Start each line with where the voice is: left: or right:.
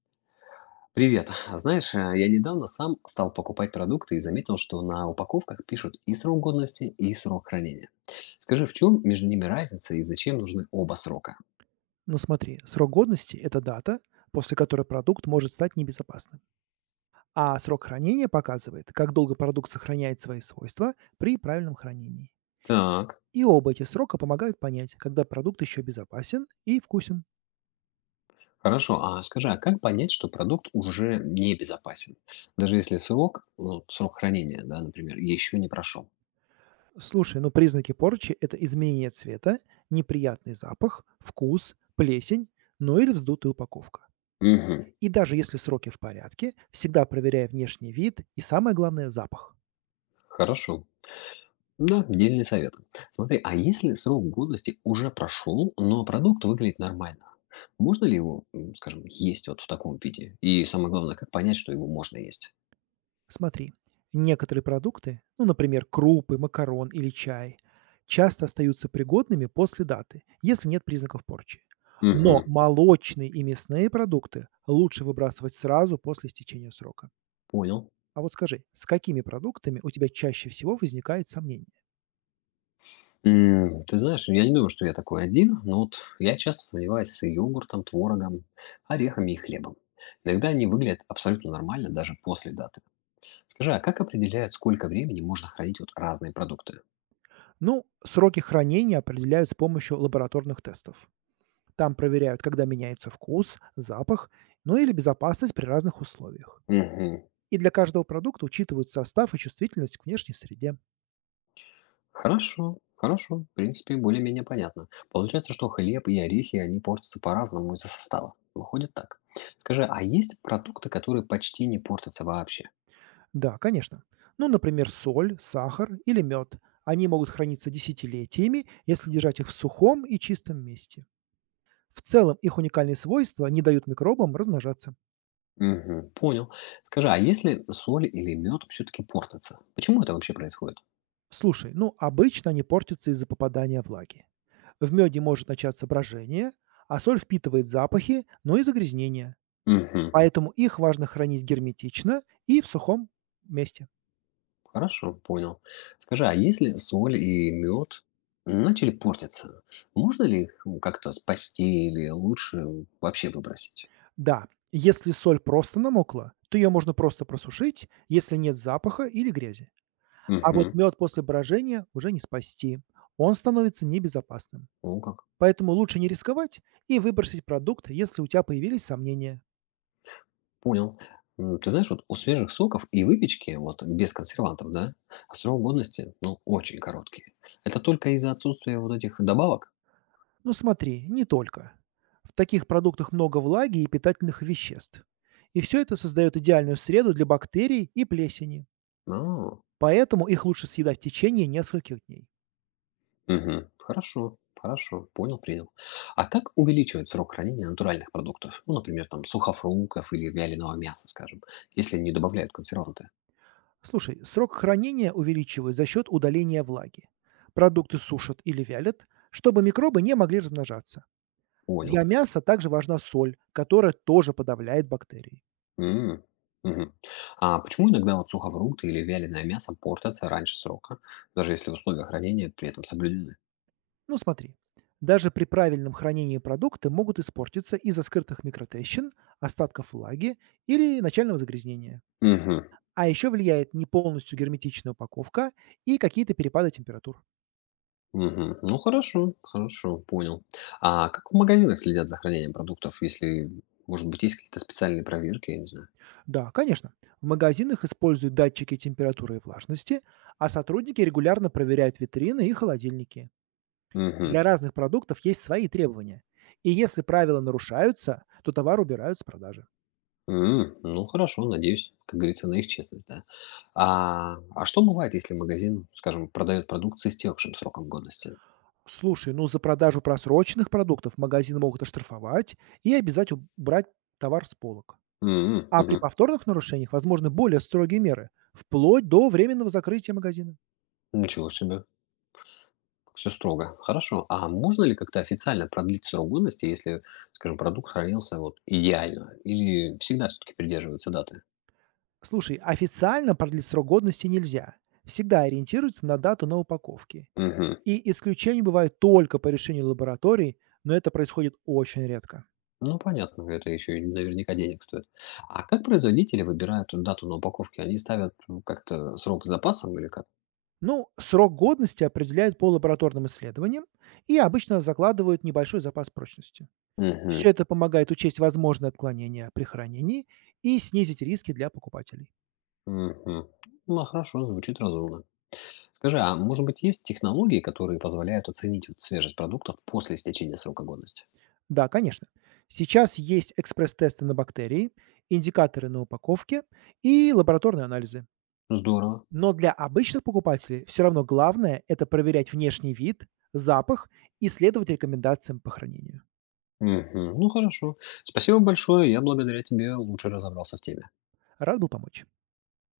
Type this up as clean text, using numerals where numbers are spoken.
left: Привет. Знаешь, я недавно сам стал покупать продукты и заметил, что на упаковках пишут и срок годности, и срок хранения. Скажи, в чем между ними разница и зачем нужны оба срока?
right: Ну смотри, срок годности– это дата, после которой продукт может стать небезопасным. А срок хранения показывает, как долго продукт сохраняет свои свойства при правильном хранении.
left: Так,
right: И оба эти срока помогают понять, когда продукт еще безопасен и вкусен.
left: хорошо. А скажи, а как понять, что продукт уже не безопасен? Даже если срок хранения, да, например, еще не прошел.
right: Слушай, ну признаки порчи– это изменение цвета, неприятный запах, вкус, плесень, ну или вздутая упаковка.
left: Угу,
right: И даже если сроки в порядке, всегда проверяй внешний вид и, самое главное, запах.
left: хорошо. Да, дельный совет. Смотри, а если срок годности уже прошел, но продукт выглядит нормально, можно ли его, скажем, есть вот в таком виде? И самое главное, как понять, что его можно есть?
right: Смотри, некоторые продукты, ну, например, крупы, макарон или чай, часто остаются пригодными после даты, если нет признаков порчи. Но
left: Угу,
right: молочные и мясные продукты лучше выбрасывать сразу после истечения срока.
left: понял.
right: А вот скажи, с какими продуктами у тебя чаще всего возникает сомнение?
left: Ты знаешь, я не думаю, что я такой один, но вот я часто сомневаюсь с йогуртом, творогом, орехами и хлебом. Иногда они выглядят абсолютно нормально даже после даты. Скажи, а как определяют, сколько времени можно хранить вот разные продукты?
right: Ну, сроки хранения определяют с помощью лабораторных тестов. Там проверяют, когда меняется вкус, запах, ну или безопасность при разных условиях.
left: Мгм.
right: И для каждого продукта учитывают состав и чувствительность к внешней среде.
left: Хорошо, хорошо. В принципе, более-менее понятно. Получается, что хлеб и орехи, они портятся по-разному из-за состава. Выходит так. Скажи, а есть продукты, которые почти не портятся вообще?
right: Да, конечно. Ну, например, соль, сахар или мед. Они могут храниться десятилетиями, если держать их в сухом и чистом месте. В целом их уникальные свойства не дают микробам размножаться.
left: Мгм, понял. Скажи, а если соль или мед все-таки портятся? Почему это вообще происходит?
right: Слушай, ну обычно они портятся из-за попадания влаги. В меде может начаться брожение, а соль впитывает запахи, но и загрязнения.
left: Угу,
right: Поэтому их важно хранить герметично и в сухом месте.
left: хорошо, понял. Скажи, а если соль и мед начали портиться, можно ли их как-то спасти или лучше вообще выбросить?
right: Да, если соль просто намокла, то ее можно просто просушить, если нет запаха или грязи. А вот
left: Угу,
right: мед после брожения уже не спасти. Он становится небезопасным.
left: ну как.
right: Поэтому лучше не рисковать и выбросить продукт, если у тебя появились сомнения.
left: Понял. Ты знаешь, вот у свежих соков и выпечки, вот без консервантов, да, срок годности, ну, очень короткий. Это только из-за отсутствия вот этих добавок?
right: Ну смотри, не только. В таких продуктах много влаги и питательных веществ. И все это создает идеальную среду для бактерий и плесени.
left: А,
right: Поэтому их лучше съедать в течение нескольких дней.
left: мгм. Хорошо, хорошо, понял, принял. А как увеличивать срок хранения натуральных продуктов? Ну, например, там сухофруктов или вяленого мяса, скажем, если не добавляют консерванты.
right: Слушай, срок хранения увеличивают за счет удаления влаги. Продукты сушат или вялят, чтобы микробы не могли размножаться. Для
left: Понял.
right: мяса также важна соль, которая тоже подавляет бактерии.
left: М, мгм. А почему иногда вот сухофрукты или вяленое мясо портятся раньше срока, даже если условия хранения при этом соблюдены?
right: Ну смотри, даже при правильном хранении продукты могут испортиться из-за скрытых микротрещин, остатков влаги или начального загрязнения.
left: Мгм.
right: А еще влияет не полностью герметичная упаковка и какие-то перепады температур.
left: Мгм. Ну хорошо, хорошо, понял. А как в магазинах следят за хранением продуктов, если, может быть, есть какие-то специальные проверки, я не знаю?
right: Да, конечно. В магазинах используют датчики температуры и влажности, а сотрудники регулярно проверяют витрины и холодильники. Для
left: Мгм.
right: разных продуктов есть свои требования. И если правила нарушаются, то товар убирают с продажи.
left: Ну хорошо, надеюсь, как говорится, на их честность, да. А что бывает, если магазин, скажем, продает продукт с истекшим сроком годности?
right: Слушай, ну за продажу просроченных продуктов магазины могут оштрафовать и обязать убрать товар с полок. А при
left: Мгм.
right: повторных нарушениях возможны более строгие меры, вплоть до временного закрытия магазина.
left: Ничего себе, все строго. Хорошо. А можно ли как-то официально продлить срок годности, если, скажем, продукт хранился вот идеально? Или всегда все-таки придерживаются даты?
right: Слушай, официально продлить срок годности нельзя. Всегда ориентируются на дату на упаковке.
left: Мгм.
right: И исключения бывают только по решению лабораторий, но это происходит очень редко.
left: Ну, понятно, это еще и наверняка денег стоит. А как производители выбирают дату на упаковке? Они ставят ну, как-то срок с запасом или как?
right: Ну, срок годности определяют по лабораторным исследованиям и обычно закладывают небольшой запас прочности. Все
left: Угу,
right: это помогает учесть возможные отклонения при хранении и снизить риски для покупателей.
left: угу. Ну, хорошо, звучит разумно. Скажи, а может быть есть технологии, которые позволяют оценить вот свежесть продуктов после истечения срока годности?
right: Да, конечно. Сейчас есть экспресс-тесты на бактерии, индикаторы на упаковке и лабораторные анализы.
left: Здорово.
right: Но для обычных покупателей все равно главное- это проверять внешний вид, запах и следовать рекомендациям по хранению.
left: Мгм, Ну, хорошо. Спасибо большое, я благодаря тебе лучше разобрался в теме.
right: Рад был помочь.